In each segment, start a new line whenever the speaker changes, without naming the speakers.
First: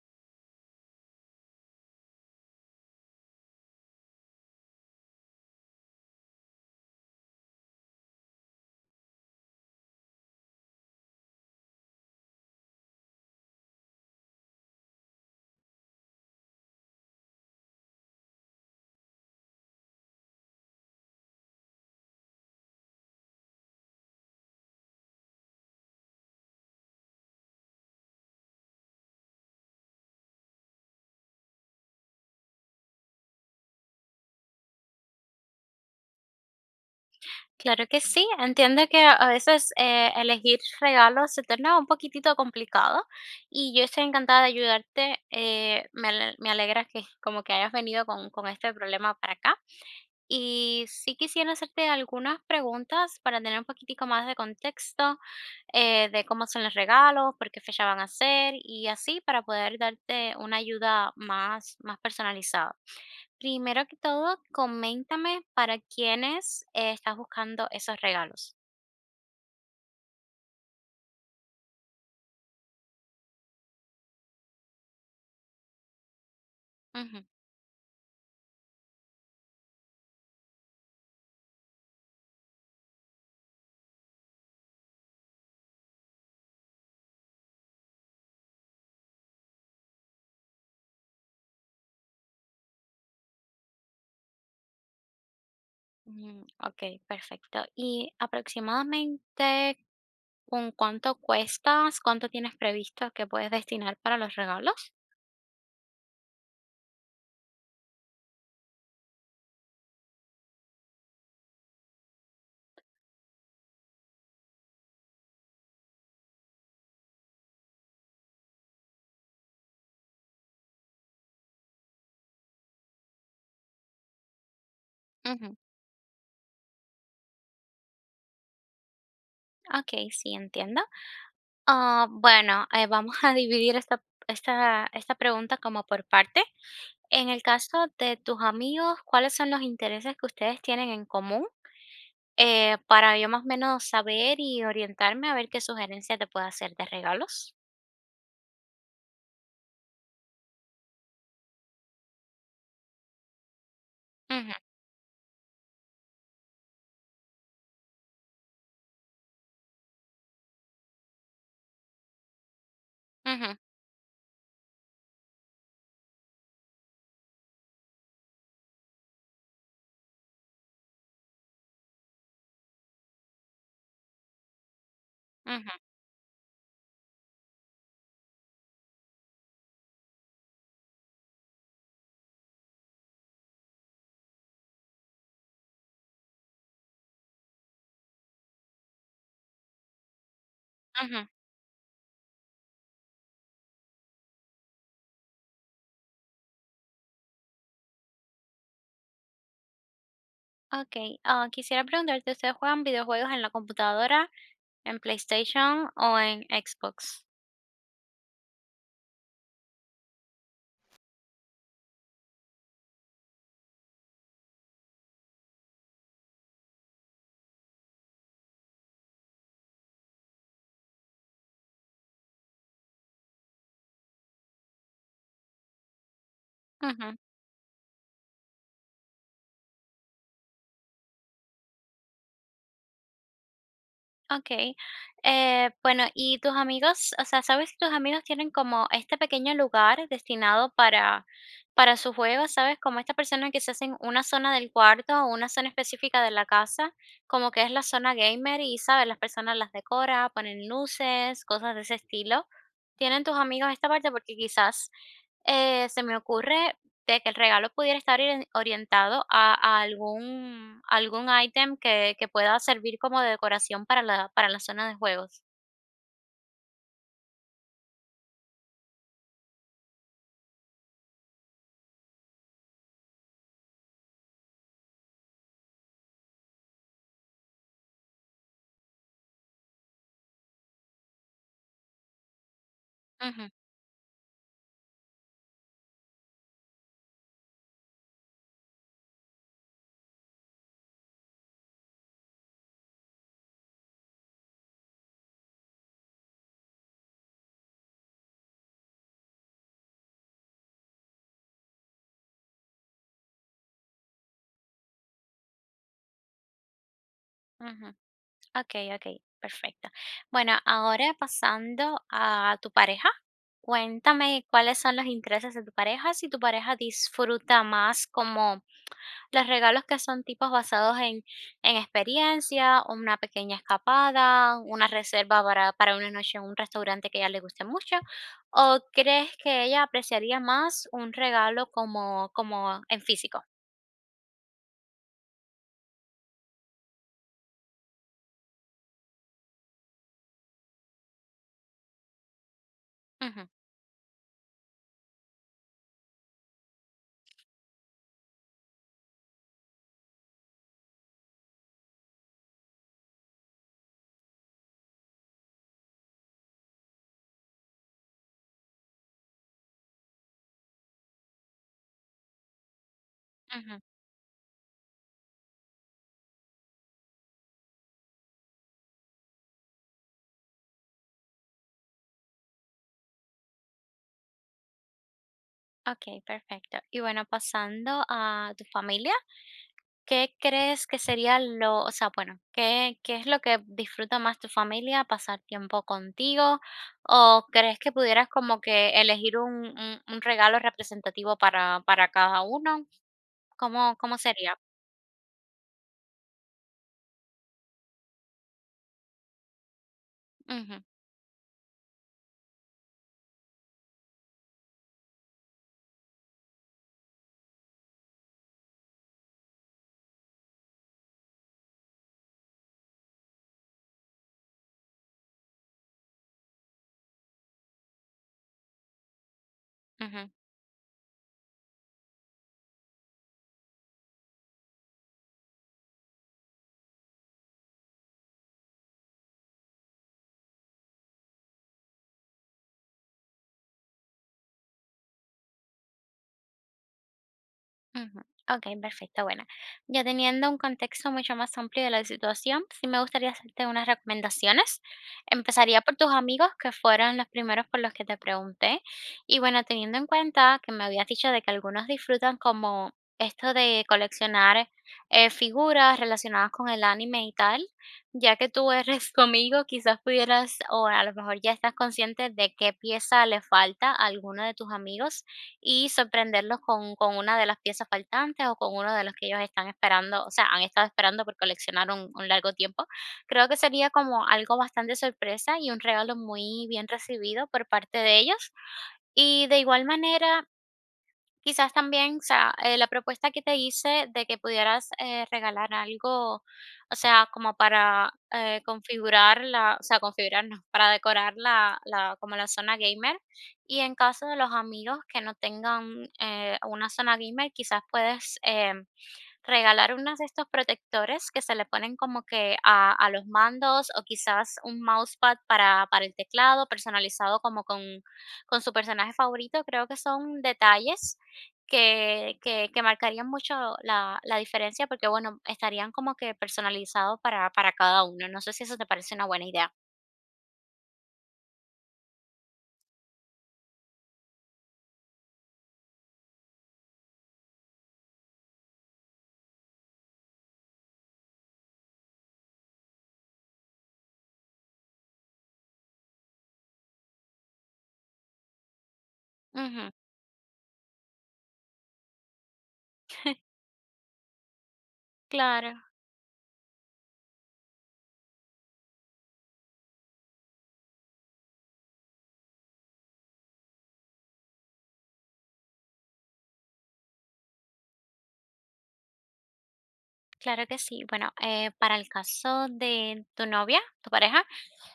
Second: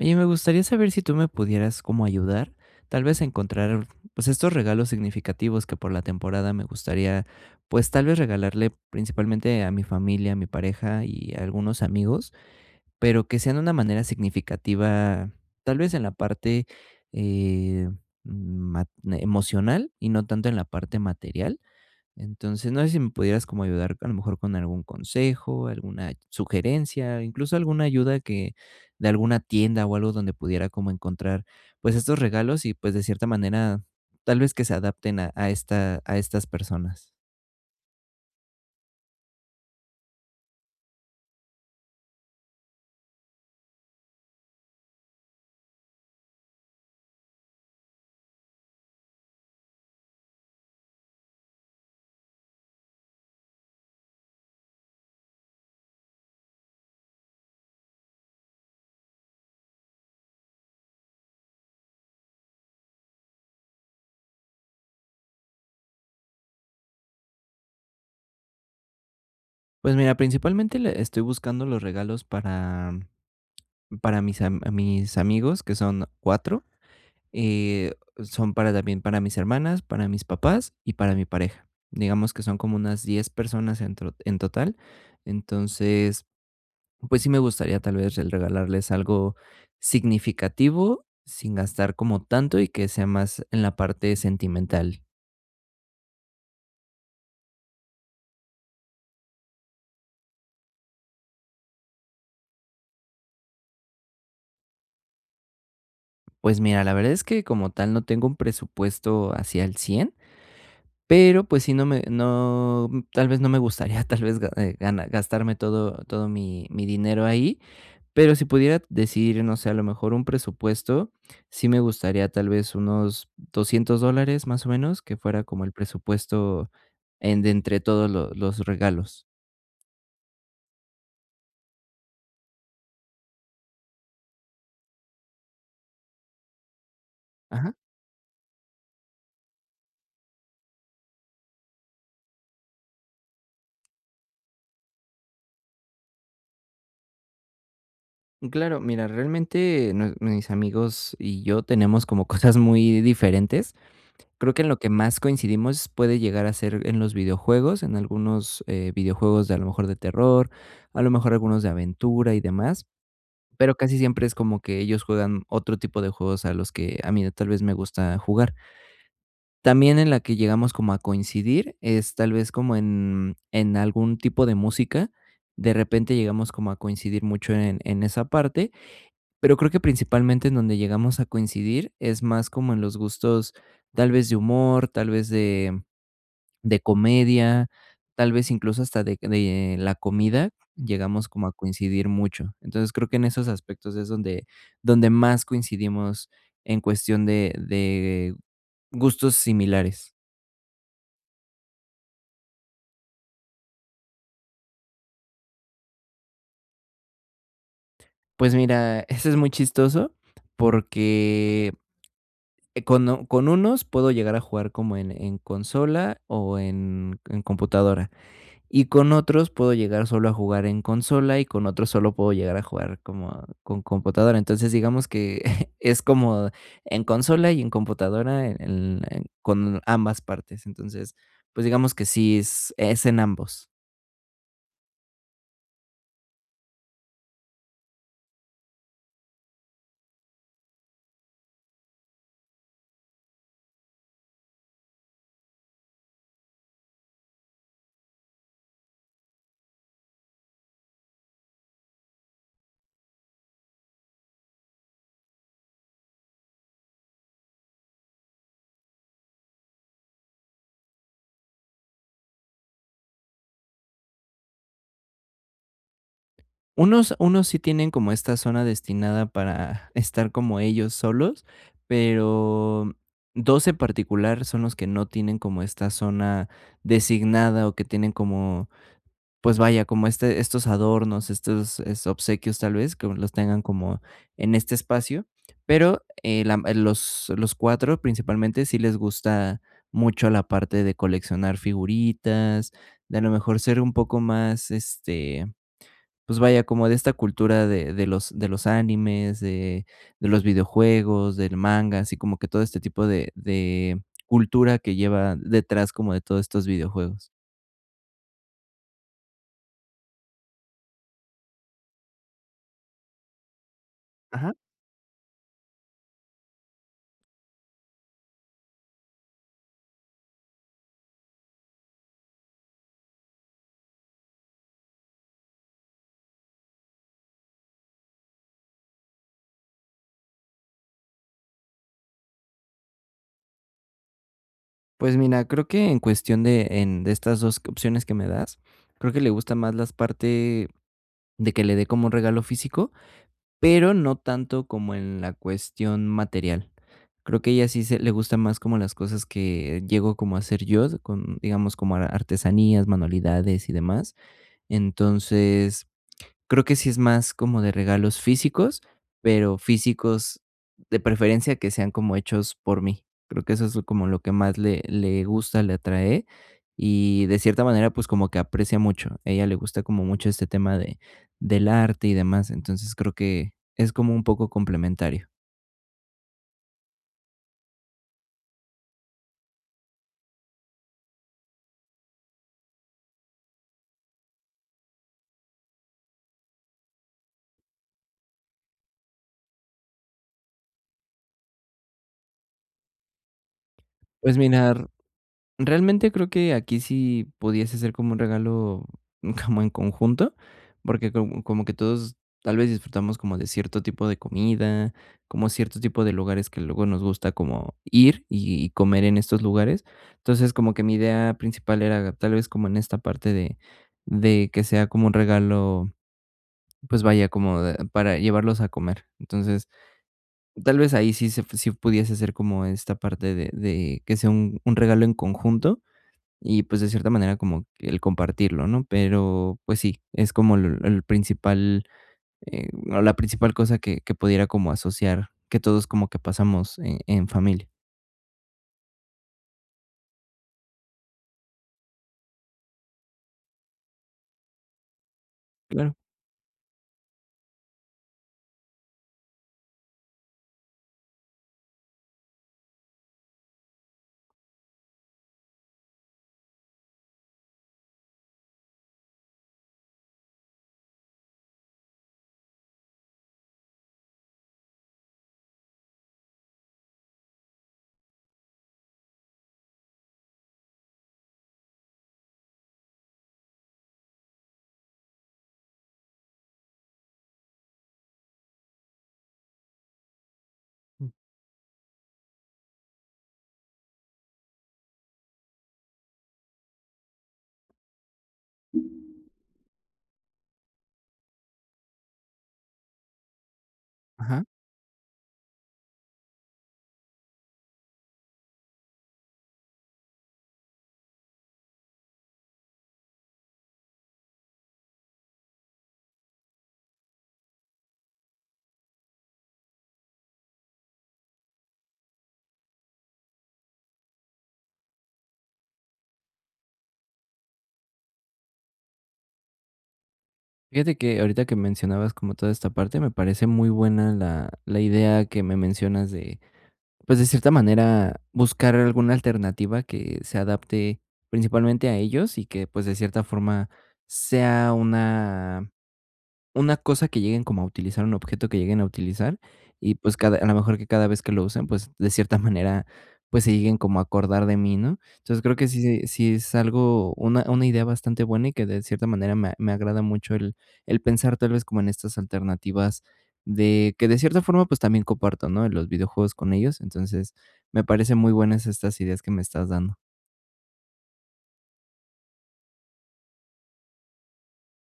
Oye, me gustaría saber si tú me pudieras como ayudar, tal vez a encontrar, pues, estos regalos significativos que por la temporada me gustaría, pues, tal vez regalarle principalmente a mi familia, a mi pareja y a algunos amigos, pero que sean de una manera significativa, tal vez en la parte, eh, ma emocional y no tanto en la parte material. Entonces, no sé si me pudieras como ayudar a lo mejor con algún consejo, alguna sugerencia, incluso alguna ayuda que de alguna tienda o algo donde pudiera como encontrar pues estos regalos y pues de cierta manera tal vez que se adapten a estas personas.
Claro que sí, entiendo que a veces elegir regalos se torna un poquitito complicado y yo estoy encantada de ayudarte. Me alegra que como que hayas venido con este problema para acá. Y sí quisiera hacerte algunas preguntas para tener un poquitico más de contexto, de cómo son los regalos, por qué fecha van a ser y así para poder darte una ayuda más personalizada. Primero que todo, coméntame para quiénes estás buscando esos regalos.
Pues mira, principalmente estoy buscando los regalos para mis amigos, que son cuatro.
Ujú,
Eh, son para también para mis hermanas, para mis papás y para mi pareja. Digamos que son como unas 10 personas en total. Entonces, pues sí me gustaría tal vez el regalarles algo significativo sin gastar como tanto y que sea más en la parte sentimental.
ujú, ok, perfecto. ¿Y aproximadamente con cuánto cuestas? ¿Cuánto tienes previsto que puedes destinar para los regalos?
Pues mira, la verdad es que como tal no tengo un presupuesto hacia el 100 pero pues sí no me, no, tal vez no me gustaría tal vez gastarme todo mi dinero ahí. Pero si pudiera decir, no sé, a lo mejor un presupuesto, sí me gustaría tal vez unos $200, más o menos, que fuera
Ujú,
como el presupuesto en de entre todos lo los regalos.
ok, sí, entiendo. Ah, bueno, vamos a dividir esta pregunta como por parte. En el
Ajá.
caso de tus amigos, ¿cuáles son los intereses que ustedes tienen en común? Para yo más o menos saber y orientarme a ver qué sugerencia te puedo hacer de regalos.
Claro, mira, realmente nue mis amigos y yo tenemos como cosas muy diferentes. Creo
Ujú,
que en lo que más coincidimos puede llegar a ser en los videojuegos, en algunos, videojuegos de a lo mejor de terror, a lo mejor algunos de aventura y demás,
ujú,
pero casi siempre es como que ellos juegan otro tipo de juegos a los que a mí tal vez me gusta jugar. También en la que llegamos como a coincidir es tal vez como en algún tipo de música.
ujú,
De repente llegamos como a coincidir mucho en esa parte, pero creo que principalmente en donde llegamos a coincidir es más como en los gustos, tal vez de humor, tal vez de comedia, tal vez incluso hasta de la comida,
ujú.
llegamos como a coincidir mucho. Entonces, creo que en esos aspectos es donde donde más coincidimos en cuestión de gustos similares.
Ok, ah, quisiera preguntarte, ¿ustedes juegan videojuegos en la computadora, en PlayStation o en Xbox?
Pues mira, eso es muy chistoso porque, con unos puedo llegar a jugar como en consola o en computadora. Y con otros puedo llegar solo a jugar en consola y con otros solo puedo llegar a jugar como con computadora. Entonces, digamos que es como en consola y en computadora con ambas partes. Entonces, pues digamos que sí es en ambos.
Okey. Bueno, y tus amigos, o sea, ¿sabes si tus amigos tienen como este pequeño lugar destinado para sus juegos? ¿Sabes? Como estas personas que se hacen una zona del cuarto o una zona específica de la casa, como que es la zona gamer y, ¿sabes? Las personas las decora, ponen luces, cosas de ese estilo. ¿Tienen tus amigos esta parte? Porque quizás, se me ocurre de que el regalo pudiera estar orientado a algún ítem que pueda servir como de decoración para para la zona de juegos.
Unos sí tienen como esta zona destinada para estar como ellos solos, pero 2 en particular son los que no tienen como esta zona designada o que tienen como pues vaya, como este estos adornos, estos, es obsequios, tal vez, que los
Ujú,
tengan como en este espacio, pero, la los 4 principalmente sí les gusta mucho la parte de coleccionar figuritas, de a lo mejor ser un poco más, este, pues vaya, como de esta cultura de los animes, de los videojuegos, del manga, así como que todo este tipo de cultura que lleva detrás como de todos estos videojuegos.
ujú. Ok, ok, perfecto. Bueno, ahora pasando a tu pareja, cuéntame
Ajá.
cuáles son los intereses de tu pareja, si tu pareja disfruta más como los regalos que son tipos basados en experiencia, o una pequeña escapada, una reserva para una noche en un restaurante que a ella le guste mucho, ¿o crees que ella apreciaría más un regalo como en físico?
Pues mira, creo que en cuestión de estas 2 opciones que me das, creo que le gusta más las parte de que le dé como un regalo físico,
Ujú,
pero no tanto como en la cuestión material. Creo que ella sí se le gusta más como las cosas que llego como a hacer yo, con digamos, como ar artesanías, manualidades y demás. Entonces, creo que sí es más como de regalos físicos, pero físicos de preferencia que sean como hechos por mí. Creo que eso es
ujú.
como lo que más le gusta, le atrae y de cierta manera, pues, como que aprecia mucho. A ella le gusta como mucho este tema de del arte y demás, entonces creo que es como un poco complementario.
Okey, perfecto. Y bueno, pasando a tu familia. ¿Qué crees que sería lo, o sea, bueno, qué es lo que disfruta más tu familia, pasar tiempo contigo? ¿O crees que pudieras como que elegir un regalo representativo para cada uno? Cómo
Pues
sería?
mira, realmente creo que aquí sí pudiese ser como un regalo como en conjunto,
Ujú,
porque como que todos tal vez disfrutamos como de cierto tipo de comida, como cierto tipo de lugares que luego nos gusta como ir y comer en estos lugares. Entonces como que mi idea principal era tal vez como en esta parte de que sea como un regalo, pues vaya como para llevarlos a comer. Entonces
ujú.
tal vez ahí sí, sí pudiese ser como esta parte de que sea un regalo en conjunto y, pues, de cierta manera como que el compartirlo, ¿no? Pero, pues sí, es como el principal, o la principal cosa que pudiera como asociar que todos como que pasamos en familia.
Ujú. Ok, perfecto. Bueno, ya teniendo un contexto mucho más amplio de la situación, sí me gustaría hacerte unas recomendaciones. Empezaría
Claro.
por tus amigos, que fueron los primeros por los que te pregunté. Y bueno, teniendo en cuenta que me habías dicho de que algunos disfrutan como esto de coleccionar figuras relacionadas con el anime y tal, ya que tú eres conmigo, quizás pudieras, o a lo mejor ya estás consciente de qué pieza le falta a alguno de tus amigos y sorprenderlos con una de las piezas faltantes o con uno de los que ellos están esperando, o sea, han estado esperando por coleccionar un largo tiempo. Creo que sería como algo bastante sorpresa y un regalo muy bien recibido por parte de ellos. Y de igual manera quizás también, o sea, la propuesta que te hice de que pudieras regalar algo, o sea, como para configurar la, o sea, configurar, no, para decorar la, como la zona gamer. Y en caso de
Ajá.
los amigos que no tengan una zona gamer, quizás puedes regalar unos de estos protectores que se le ponen como que a los mandos, o quizás un mousepad para el teclado, personalizado como con su personaje favorito. Creo que son detalles que que marcarían mucho la diferencia, porque, bueno, estarían como que personalizados para cada uno. No sé si eso te parece una buena idea.
Fíjate que ahorita que mencionabas como toda esta parte, me parece muy buena la idea que me mencionas de, pues, de cierta manera, buscar alguna alternativa que se adapte principalmente a ellos y que, pues, de cierta forma sea una cosa que lleguen como a utilizar, un objeto que lleguen a utilizar,
Ujú.
y pues, cada a lo mejor que cada vez que lo usen, pues, de cierta manera, pues, se lleguen como a acordar de mí, ¿no? Entonces, creo que sí
Claro,
sí sí es algo una idea bastante buena y que de cierta manera me agrada mucho el pensar tal vez como en estas alternativas de que de cierta forma, pues, también comparto, ¿no? En los videojuegos con ellos. Entonces, me parecen muy buenas estas ideas que me estás dando.
claro que sí. Bueno, para el caso de tu novia, tu pareja,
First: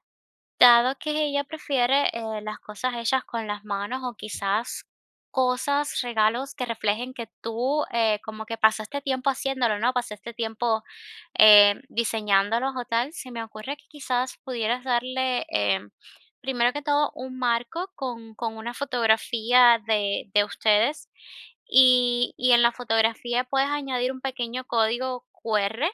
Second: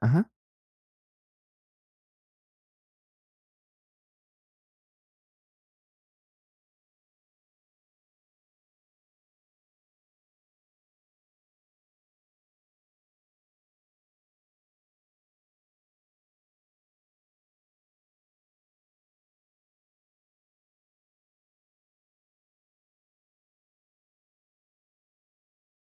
Ajá,
dado que ella prefiere, las cosas hechas con las manos o quizás cosas, regalos que reflejen que tú, como que pasaste tiempo haciéndolo, ¿no? Pasaste tiempo, diseñándolos o tal, se me ocurre que quizás pudieras darle, primero que todo, un marco con una fotografía de ustedes y en la fotografía puedes añadir un pequeño código QR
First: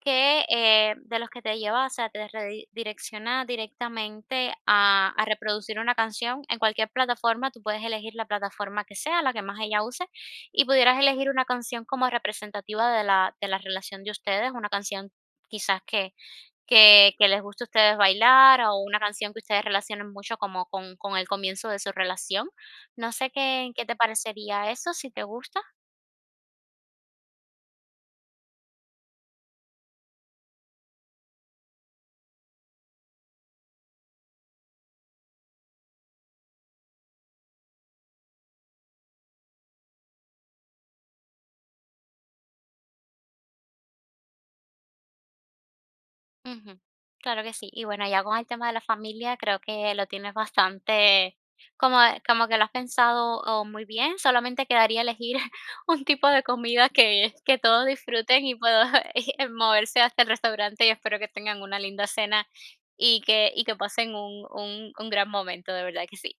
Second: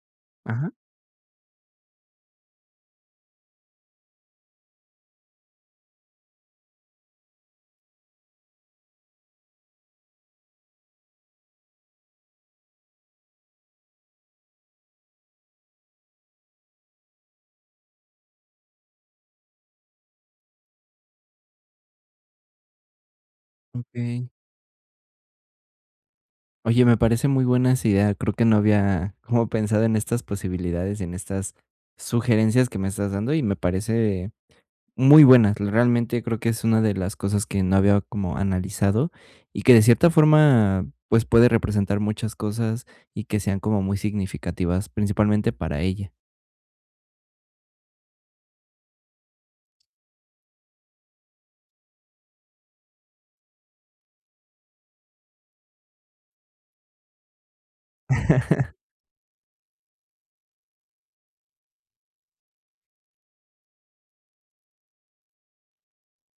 que,
ajá,
de los que te lleva, o sea, te redirecciona directamente a reproducir una canción en cualquier plataforma. Tú puedes elegir la plataforma que sea, la que más ella use, y pudieras elegir una canción como representativa de de la relación de ustedes, una canción quizás que, que les guste a ustedes bailar o una canción que ustedes relacionen mucho con el comienzo de su relación. No sé qué te
okey.
parecería eso, si te gusta.
Oye, me parece muy buena esa idea. Creo que no había como pensado en estas posibilidades, en estas sugerencias que me estás dando y me parece muy buenas. Realmente creo que es una de las cosas que no había como analizado y que de cierta forma pues puede representar muchas cosas y que sean como muy significativas, principalmente para ella.
Ujú, claro que sí. Y bueno, ya con el tema de la familia, creo que lo tienes bastante, como, como que lo has pensado, oh, muy bien. Solamente quedaría elegir un tipo de comida que todos disfruten y puedo y, moverse hasta el restaurante y espero que tengan una linda cena y y que pasen un gran momento, de verdad que sí.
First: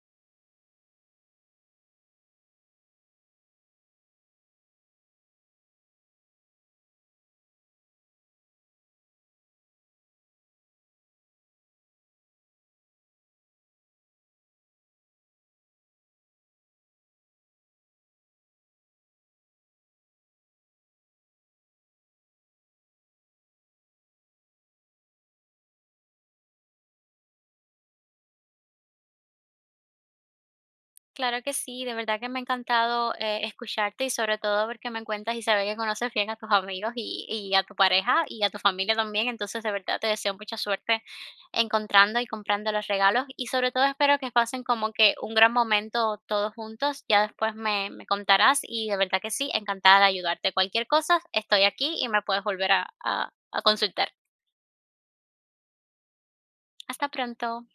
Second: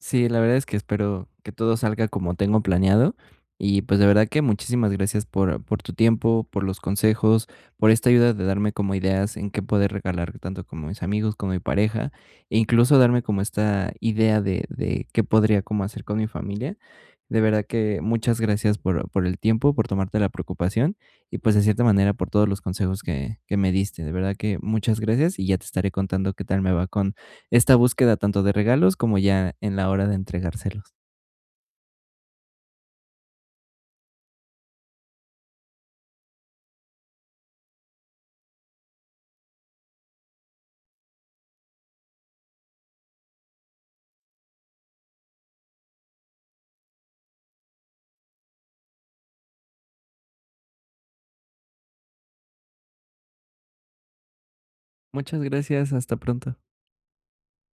Sí, la verdad es que espero que todo salga como tengo planeado. Y pues de verdad que muchísimas gracias por tu tiempo, por los consejos, por esta ayuda de darme como ideas en qué poder regalar tanto como mis amigos, como mi pareja, e incluso darme como esta idea de qué podría como hacer con mi familia. De verdad que muchas gracias por el tiempo, por tomarte la preocupación y pues de cierta manera por todos los consejos que me diste. De verdad que muchas gracias y ya te estaré contando qué tal me va con esta búsqueda tanto de regalos como ya en la hora de entregárselos.
Claro que sí, de verdad que me ha encantado escucharte y sobre todo porque me cuentas y se ve que conoces bien a tus amigos y a tu pareja y a tu familia también. Entonces, de verdad te deseo mucha suerte encontrando y comprando los regalos y sobre todo espero que pasen como que un gran momento todos juntos. Ya después me contarás y de verdad que sí, encantada de ayudarte. Cualquier cosa, estoy aquí y me puedes volver a a consultar.
Muchas gracias, hasta pronto.
Hasta pronto.